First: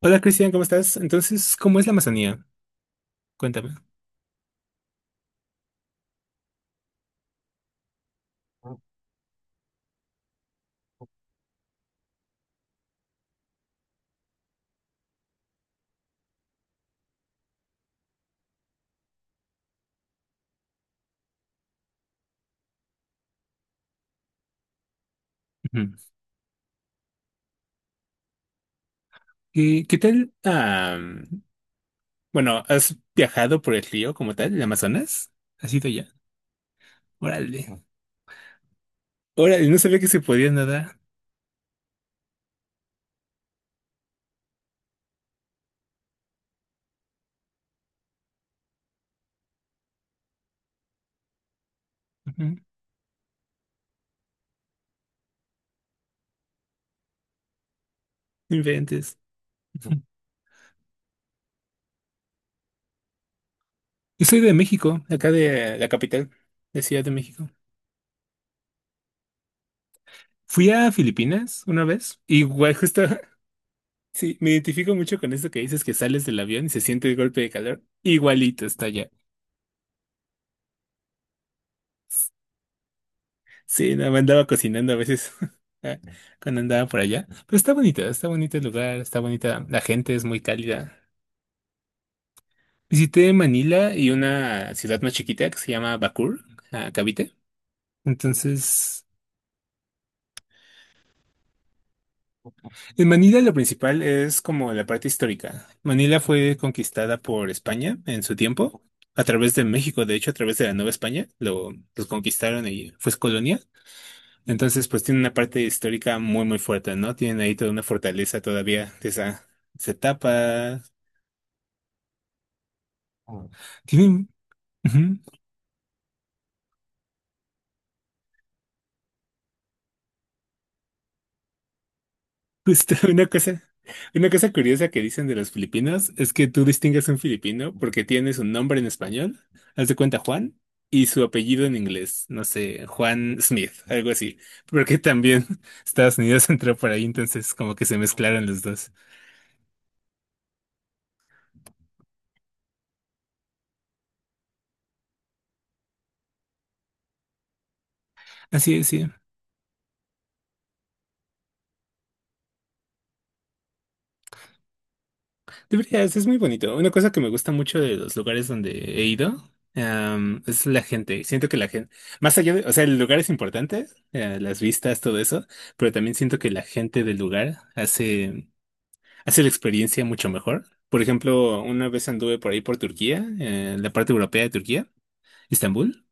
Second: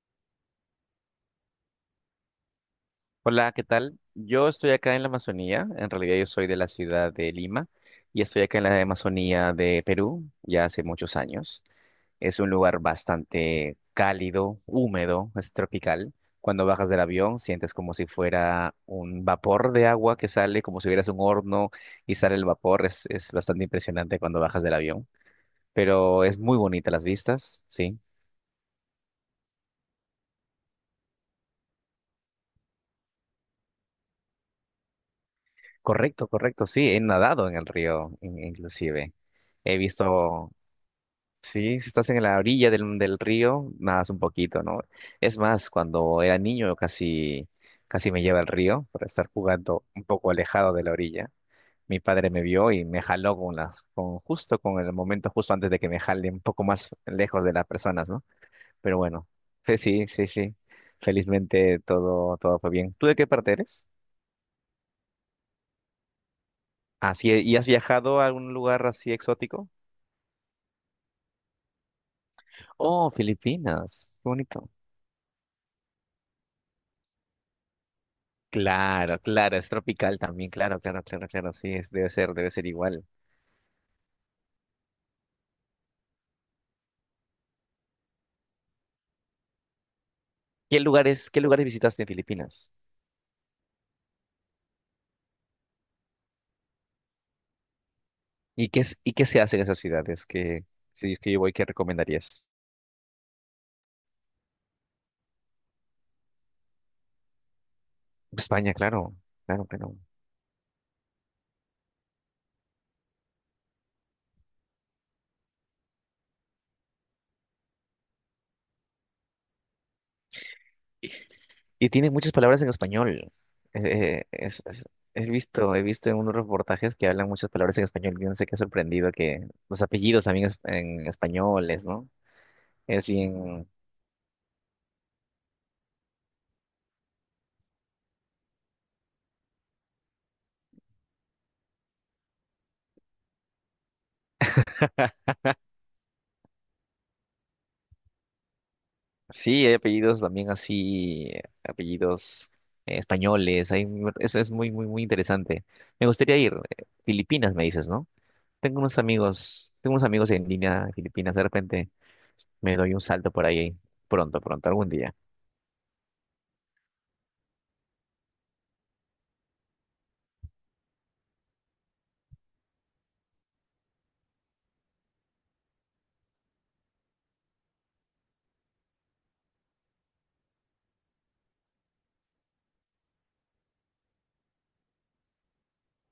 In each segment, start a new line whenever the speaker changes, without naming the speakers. Hola Cristian, ¿cómo estás? Entonces, ¿cómo es la Amazonía?
Hola, ¿qué
Cuéntame.
tal? Yo estoy acá en la Amazonía, en realidad yo soy de la ciudad de Lima y estoy acá en la Amazonía de Perú ya hace muchos años. Es un lugar bastante cálido, húmedo, es tropical. Cuando bajas del avión sientes como si fuera un vapor de agua que sale, como si hubieras un horno y sale el vapor. Es bastante impresionante cuando bajas del avión,
Ujú.
pero es muy bonita las vistas, sí.
¿Y qué tal? Bueno, ¿has viajado por el río como tal, el Amazonas? ¿Has ido ya?
Correcto, correcto, sí, he nadado en
Órale.
el río inclusive.
Órale,
He
no sabía que se podía
visto.
nadar.
Sí, si estás en la orilla del río, nadas un poquito, ¿no? Es más, cuando era niño casi, casi me lleva al río por estar jugando un poco alejado de la orilla. Mi padre me
Ujú.
vio y me jaló con las, con justo con el momento justo antes de que me jale un poco más lejos de las personas, ¿no? Pero
Inventes.
bueno, sí,
Ujú.
sí, sí, sí. Felizmente todo fue bien. ¿Tú de qué parte eres?
Yo soy de México, acá de la capital, de Ciudad de
Así,
México.
¿y has viajado a algún lugar así exótico?
Fui a Filipinas una vez. Igual, justo,
Oh, Filipinas, qué
sí, me
bonito.
identifico mucho con esto que dices que sales del avión y se siente el golpe de calor. Igualito está allá.
Claro, claro, es tropical también, claro, claro, claro, claro, sí, debe ser igual.
Sí, no, me andaba cocinando a veces ah, cuando andaba por allá. Pero está bonita, está bonito el lugar, está bonita. La gente es muy
¿Qué
cálida.
lugares, qué lugares visitaste en Filipinas?
Visité Manila y una ciudad más chiquita que se llama Bakur, ah, Cavite.
¿Y qué, es-
Entonces,
y qué se hace en esas ciudades que, si es que yo voy, qué recomendarías?
en Manila lo principal es como la parte histórica. Manila fue conquistada por España en su
España,
tiempo,
claro,
a través de
claro, claro.
México, de hecho, a través de la Nueva España, los conquistaron y fue colonia. Entonces, pues tiene una parte histórica muy, muy fuerte, ¿no? Tienen ahí toda una fortaleza todavía de esa etapa.
Y tiene muchas palabras en español.
Ah.
Eh, eh,
Tienen,
es, es-
ujú.
He visto, en unos reportajes que hablan muchas palabras en español. Yo no sé qué sorprendido que los apellidos también en españoles, ¿no?
Justo,
Es
una cosa,
bien.
una cosa curiosa que dicen de los filipinos es que tú distingues a un filipino porque tiene su nombre en español, haz de cuenta Juan, y su apellido en inglés, no sé, Juan Smith, algo así, porque también Estados Unidos entró por ahí, entonces como que se mezclaron los dos.
Sí, hay apellidos también así, apellidos españoles, eso es muy, muy, muy interesante. Me gustaría ir. Filipinas, me dices, ¿no?
Así
Tengo
es,
unos
sí.
amigos, tengo unos amigos en línea de Filipinas, de repente me doy un salto por ahí pronto, pronto, algún día.
Deberías, es muy bonito. Una cosa que me gusta mucho de los lugares donde he ido, es la gente. Siento que la gente, más allá de, o sea, el lugar es importante, las vistas, todo eso, pero también siento que la gente del lugar hace la experiencia mucho mejor. Por ejemplo, una vez anduve por ahí por Turquía, la parte europea de Turquía, Estambul.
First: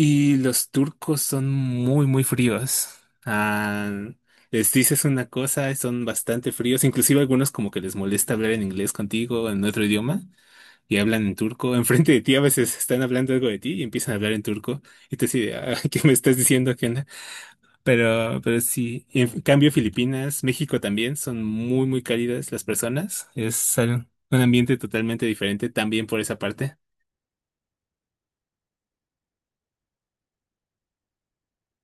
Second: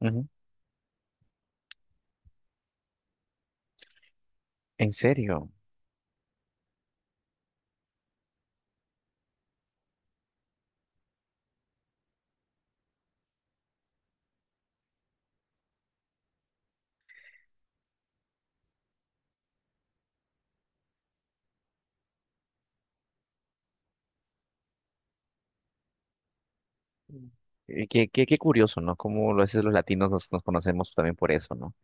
Ujú.
los turcos son muy, muy fríos. Ah, les
¿En
dices una
serio?
cosa, son bastante fríos. Inclusive algunos como que les molesta hablar en inglés contigo, en otro idioma, y hablan en turco. Enfrente de ti a veces están hablando algo de ti y empiezan a hablar en turco. Y te dices, ¿qué me estás diciendo, Kena? Pero sí. En cambio, Filipinas, México también son muy, muy cálidas las personas. Un ambiente totalmente diferente también por esa parte.
Mm. Qué curioso, ¿no? Cómo a veces los latinos nos conocemos también por eso, ¿no?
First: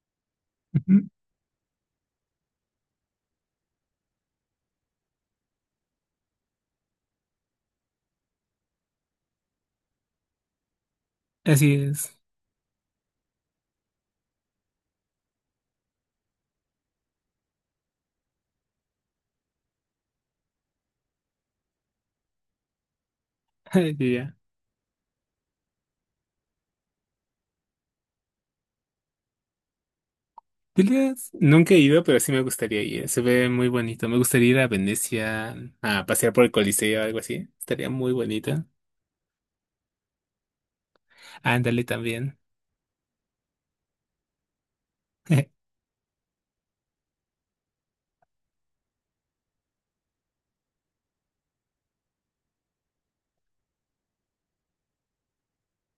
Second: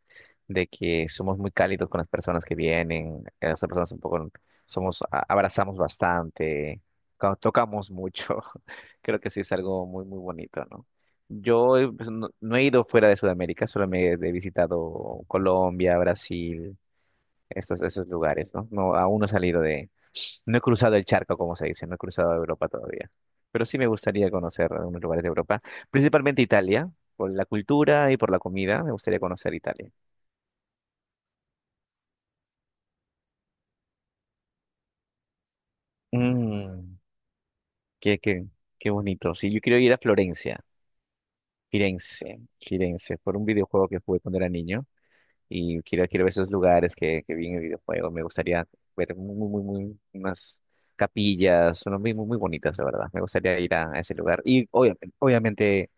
De que
Ujú.
somos muy cálidos con las personas que vienen, las personas un poco, somos, abrazamos bastante, cuando tocamos mucho, creo que sí es algo muy, muy bonito, ¿no?
Así
Yo, pues,
es.
no he ido fuera de Sudamérica, solo me he visitado Colombia, Brasil, esos lugares, ¿no? No, aún no he salido de, no he cruzado el charco, como se dice, no he cruzado Europa todavía. Pero sí me gustaría
Ya.
conocer algunos lugares de Europa, principalmente Italia, por la cultura y por la comida, me gustaría conocer Italia.
Julias, nunca he ido, pero sí me gustaría ir. Se ve muy bonito. Me gustaría ir a Venecia a pasear por el
Mm.
Coliseo o algo así. Estaría muy
Qué, qué,
bonito.
qué bonito. Sí, yo quiero ir a Florencia,
Ándale también.
Firenze, Firenze, por un videojuego que jugué cuando era niño. Y quiero ver esos lugares que vi en el videojuego. Me gustaría ver muy, muy, muy, unas capillas, unas muy, muy, muy bonitas, de verdad. Me gustaría ir a ese lugar. Y obviamente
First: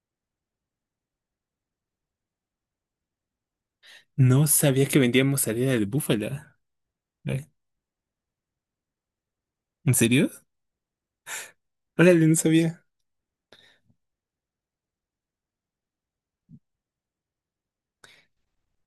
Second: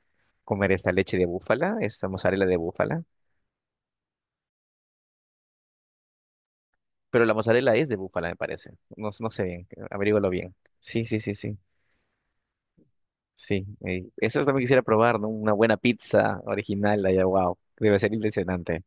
comer esta leche de búfala, esta mozzarella de búfala.
No sabía que vendíamos salida de búfala.
Pero la
¿Eh?
mozzarella es de búfala, me parece. No, no sé bien,
¿En serio?
averígualo bien. Sí, sí, sí, sí.
Órale, no sabía.
Sí, eso también quisiera probar, ¿no? Una buena pizza original allá, wow, debe ser impresionante.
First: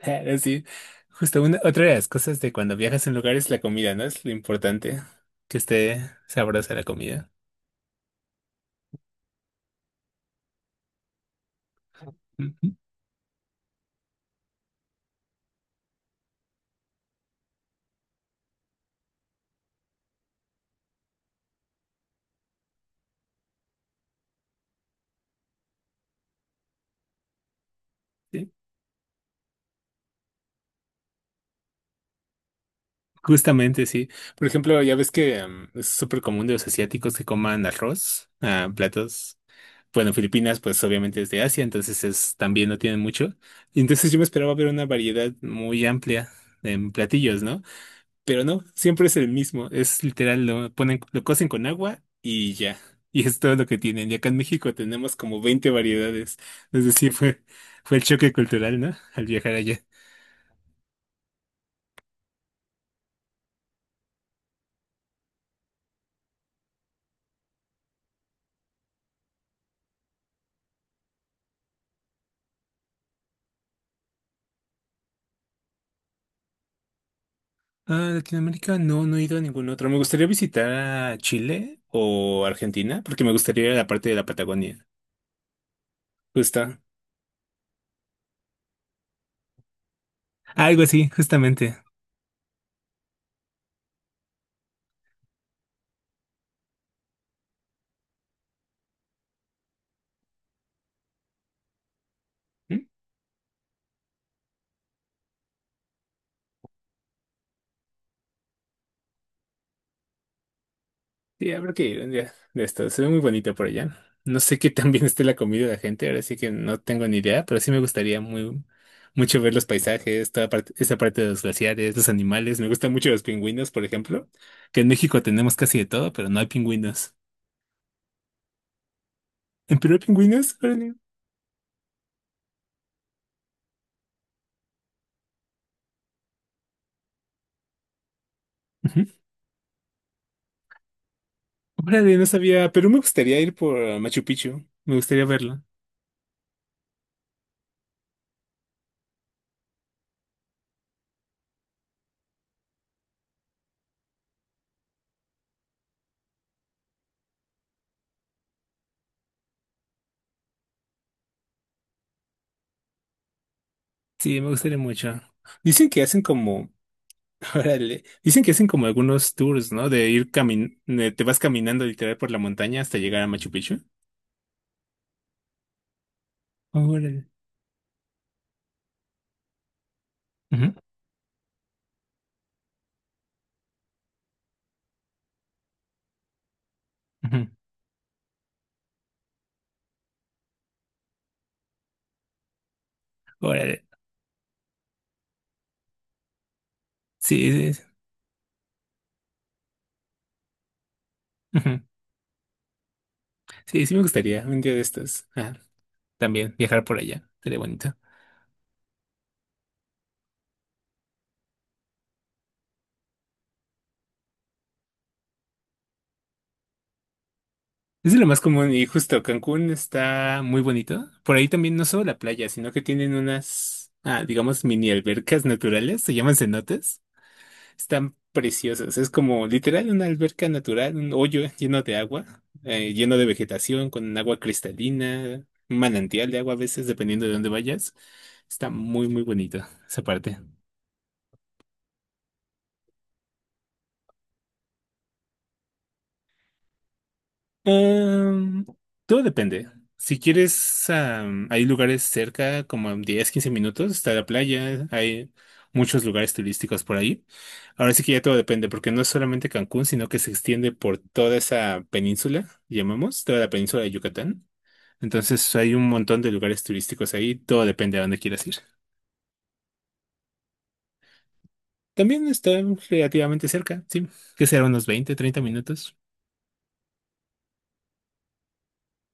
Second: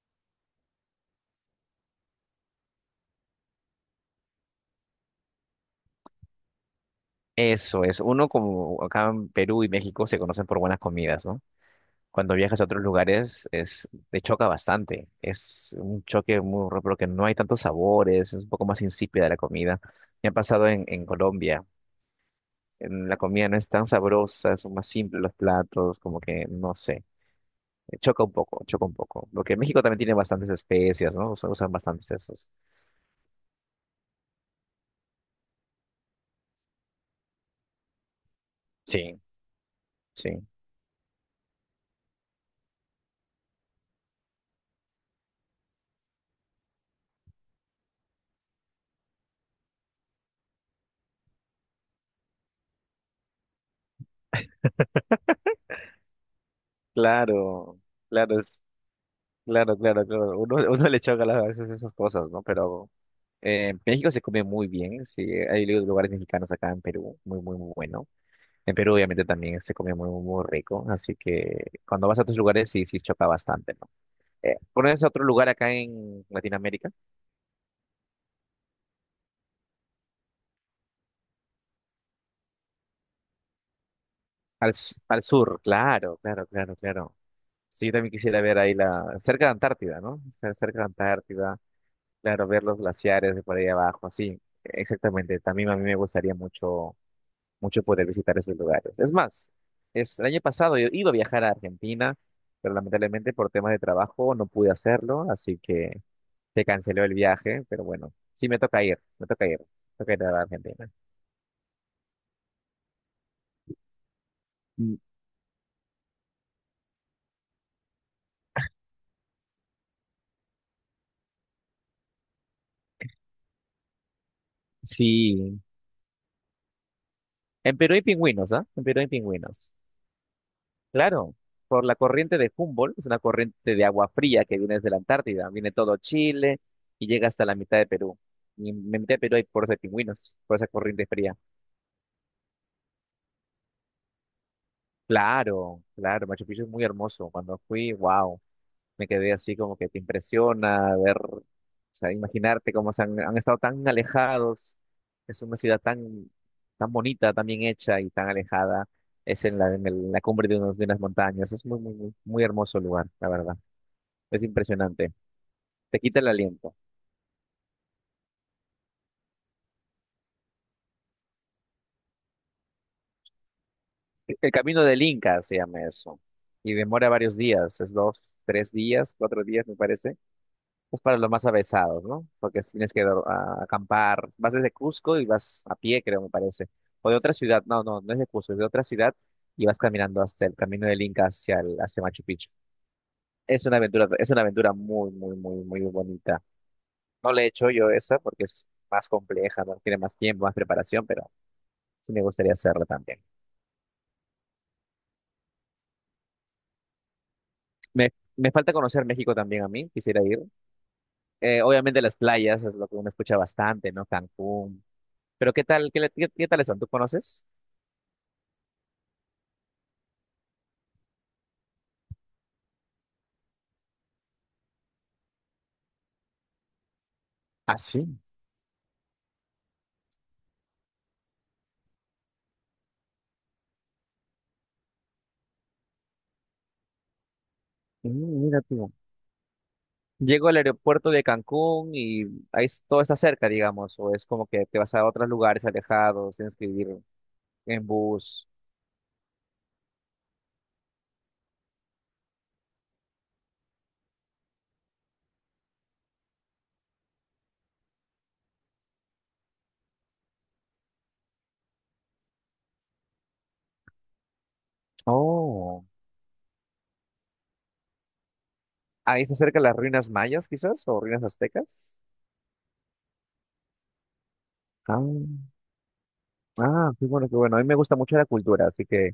Ah, sí. Justo otra de las cosas de cuando viajas en lugares es la comida, ¿no? Es lo importante. Que esté sabrosa la comida.
Eso es, uno como acá en Perú y México se conocen por buenas comidas, ¿no? Cuando viajas a
Ujú.
otros lugares es, te choca bastante, es un choque muy raro porque no hay tantos sabores, es un poco más insípida la comida. Me ha pasado en Colombia, en la comida no es tan sabrosa, son más simples los platos, como que no sé, choca un
Sí.
poco, choca un poco. Porque en México también tiene bastantes especias, ¿no? Usan bastantes esos.
Justamente, sí. Por ejemplo, ya ves que es súper común de los asiáticos que coman arroz,
Sí.
platos. Bueno,
Sí,
Filipinas, pues obviamente es de Asia, entonces es, también no tienen mucho. Y entonces yo me esperaba ver una variedad muy amplia en platillos, ¿no? Pero no, siempre es el mismo. Es literal, lo ponen, lo cocen con agua y ya. Y es todo lo que tienen. Y acá en México tenemos como 20 variedades. Es decir, fue,
claro,
fue el choque
claro,
cultural, ¿no? Al viajar
claro,
allá.
claro, claro. Uno, uno le choca a veces esas cosas, ¿no? Pero México se come muy bien, sí. Hay lugares mexicanos acá en Perú, muy, muy, muy bueno. En Perú, obviamente, también se come muy, muy, muy rico. Así que cuando vas a otros lugares, sí, sí choca bastante, ¿no? ¿pones otro lugar acá en Latinoamérica?
Ah, Latinoamérica, no, no he ido a ningún otro. Me gustaría visitar a Chile o Argentina, porque me gustaría ir a la parte de la
Al,
Patagonia.
s- al sur, claro, claro, claro,
Justo.
claro. Sí, yo también quisiera ver ahí cerca de Antártida, ¿no? O sea, cerca
Algo
de
así,
Antártida,
justamente.
claro, ver los glaciares de por ahí abajo, sí, exactamente. También a mí me gustaría mucho, mucho poder visitar esos lugares. Es más, el año pasado yo iba a viajar a Argentina, pero
¿Mm?
lamentablemente por temas de trabajo no pude hacerlo, así que se canceló el viaje, pero bueno, sí me toca ir, me toca ir, me toca ir a Argentina.
Sí, habrá que ir un día de esto. Se ve muy bonito por allá. No sé qué tan
Mm.
bien esté la comida de la gente, ahora sí que no tengo ni idea, pero sí me gustaría muy mucho ver los paisajes, toda parte, esa parte de los glaciares, los animales. Me gustan mucho los pingüinos, por ejemplo, que en México tenemos
Sí,
casi de todo, pero no hay pingüinos.
en Perú hay pingüinos, ¿ah? En Perú hay pingüinos.
¿En Perú hay pingüinos? Órale.
Claro, por la corriente de Humboldt, es una corriente de agua fría que viene desde la Antártida, viene todo Chile y llega hasta la mitad de Perú. Y en la mitad de Perú hay por de pingüinos, por esa corriente fría.
Órale, no sabía, pero me gustaría ir por Machu Picchu. Me gustaría verlo.
Claro, claro, Machu Picchu es muy hermoso. Cuando fui, wow, me quedé así como que te impresiona ver, o sea, imaginarte cómo han estado tan alejados. Es una ciudad tan, tan bonita, tan bien hecha y tan alejada. Es en la cumbre de unas montañas. Es muy, muy, muy muy hermoso lugar, la verdad.
Sí,
Es
me gustaría
impresionante.
mucho. Dicen
Te
que
quita
hacen
el
como,
aliento.
órale, dicen que hacen como algunos tours, ¿no? Te vas caminando literal por la montaña hasta llegar a Machu Picchu.
El camino del Inca se llama eso. Y demora
Órale.
varios días, es dos, tres días, cuatro días, me parece.
Ujú,
Es para los más avesados, ¿no? Porque tienes que acampar. Vas desde Cusco y vas a pie, creo, me parece. O de otra
ujú.
ciudad, no, no, no es de Cusco, es de otra ciudad y vas caminando hasta el camino del Inca hacia Machu Picchu. Es una
Órale.
aventura, es una aventura muy, muy, muy, muy bonita. No la he
Sí,
hecho
sí,
yo
sí.
esa porque es más compleja, ¿no? Tiene más tiempo, más preparación, pero
Ujú.
sí me gustaría hacerla también.
Sí, sí me gustaría un día de estos. Ah, también viajar por allá. Sería bonito.
Me, me falta conocer México también a mí, quisiera ir. Obviamente las playas es lo que uno escucha bastante, ¿no? Cancún. Pero ¿qué tal? ¿Qué tales son? ¿Tú conoces?
Es de lo más común y justo Cancún está muy bonito. Por ahí también no solo la playa, sino que tienen unas, digamos, mini albercas naturales, se llaman cenotes.
Ah, sí.
Están preciosas, es como literal una alberca natural, un hoyo lleno de agua, lleno de vegetación, con agua cristalina, un manantial de agua a veces, dependiendo de dónde vayas.
Mm, mira
Está
tú.
muy, muy bonito esa parte.
Llego al aeropuerto de Cancún y ahí todo está cerca, digamos, o es como que te vas a otros lugares alejados, tienes que ir en bus.
Em, todo depende. Si quieres, hay lugares cerca, como en 10, 15 minutos, está la playa, hay muchos lugares turísticos por ahí. Ahora sí que ya todo depende, porque no es solamente Cancún, sino que se extiende por toda esa península, llamamos, toda la península de Yucatán. Entonces hay
Oh.
un montón de lugares turísticos ahí, todo depende a dónde quieras ir.
Ahí está cerca las ruinas mayas, quizás, o ruinas aztecas.
También está relativamente cerca, sí, que será unos
Ah,
20, 30 minutos.
ah, qué bueno, qué bueno. A mí me gusta mucho la cultura, así que.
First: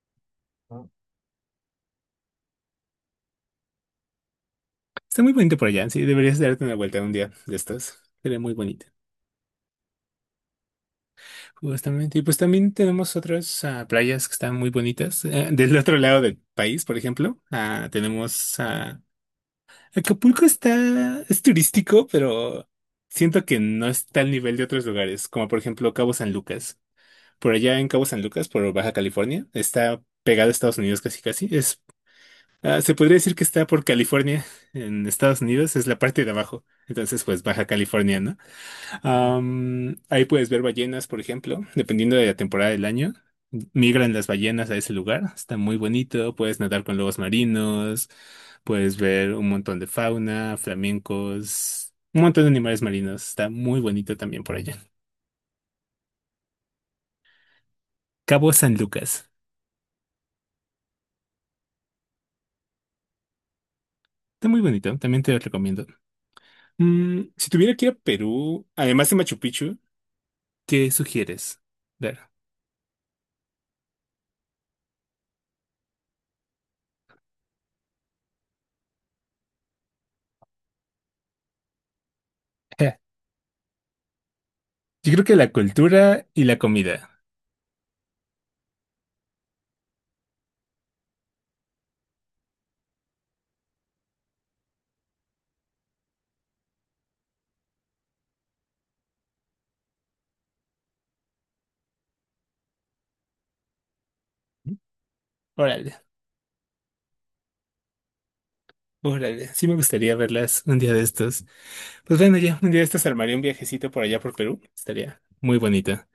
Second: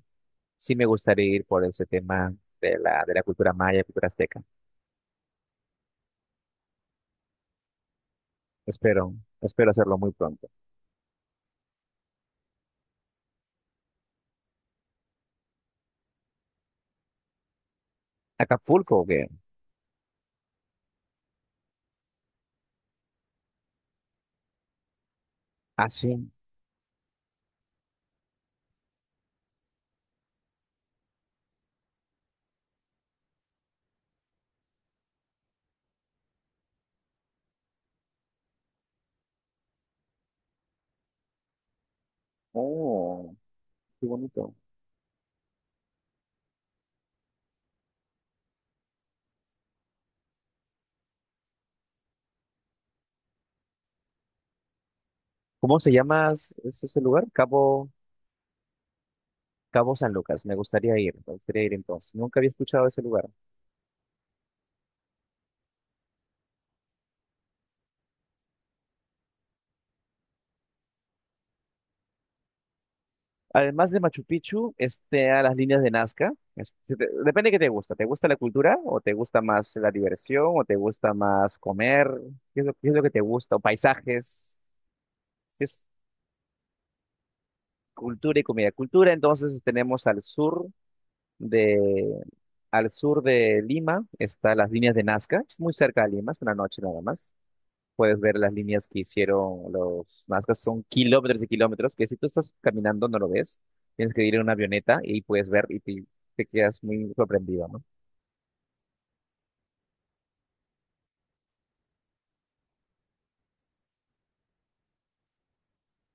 Sí me gustaría ir por ese tema de la cultura maya, cultura azteca.
Está muy bonito por allá, sí, deberías darte una vuelta un día de estos. Sería muy bonito.
Espero, espero hacerlo muy pronto.
Justamente, y pues también tenemos otras playas que están muy bonitas. Del otro lado del país, por ejemplo, tenemos
Acapulco, ¿o qué?
Acapulco está, es turístico, pero siento que no está al nivel de otros lugares, como por
Ah,
ejemplo Cabo
sí.
San Lucas. Por allá en Cabo San Lucas, por Baja California, está pegado a Estados Unidos casi casi. Es, se podría decir que está por California, en Estados Unidos, es la parte de abajo. Entonces, pues Baja California, ¿no? Ahí puedes ver ballenas, por ejemplo, dependiendo de la temporada del año.
Oh, qué
Migran las
bonito.
ballenas a ese lugar, está muy bonito, puedes nadar con lobos marinos, puedes ver un montón de fauna, flamencos, un montón de animales marinos, está muy bonito también por allá.
¿Cómo se llama es ese lugar? Cabo,
Cabo San Lucas,
Cabo San Lucas. Me gustaría ir entonces. Nunca había escuchado ese lugar.
está muy bonito, también te lo recomiendo. Si tuviera que ir a Perú, además de Machu Picchu, ¿qué sugieres? Ver.
Además de Machu Picchu, este, a las líneas de Nazca. Este, depende de qué te gusta. ¿Te gusta la cultura o te gusta más la diversión o te gusta más comer? ¿Qué es lo, qué es lo que te gusta? ¿O paisajes?
Yo creo que la cultura y la comida.
Cultura y comida. Cultura, entonces tenemos al de, sur de Lima, está las líneas de Nazca, es muy cerca de Lima, es una noche nada más. Puedes ver las líneas que hicieron los Nazcas, son kilómetros y kilómetros, que si tú estás caminando no lo ves, tienes que ir en una avioneta y puedes ver y
Órale.
te quedas muy sorprendido, ¿no?
Órale, sí me gustaría verlas un día de estos. Pues bueno, ya un día de estos armaría un viajecito por allá por Perú. Estaría muy bonita.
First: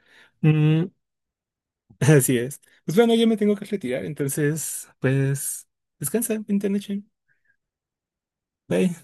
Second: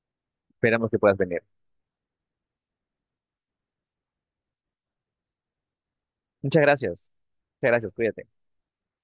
Mm,
Esperamos que puedas venir.
así es. Pues bueno, yo me tengo que retirar, entonces, pues, descansa,
Muchas
buena noche.
gracias. Muchas gracias, cuídate.
Bye.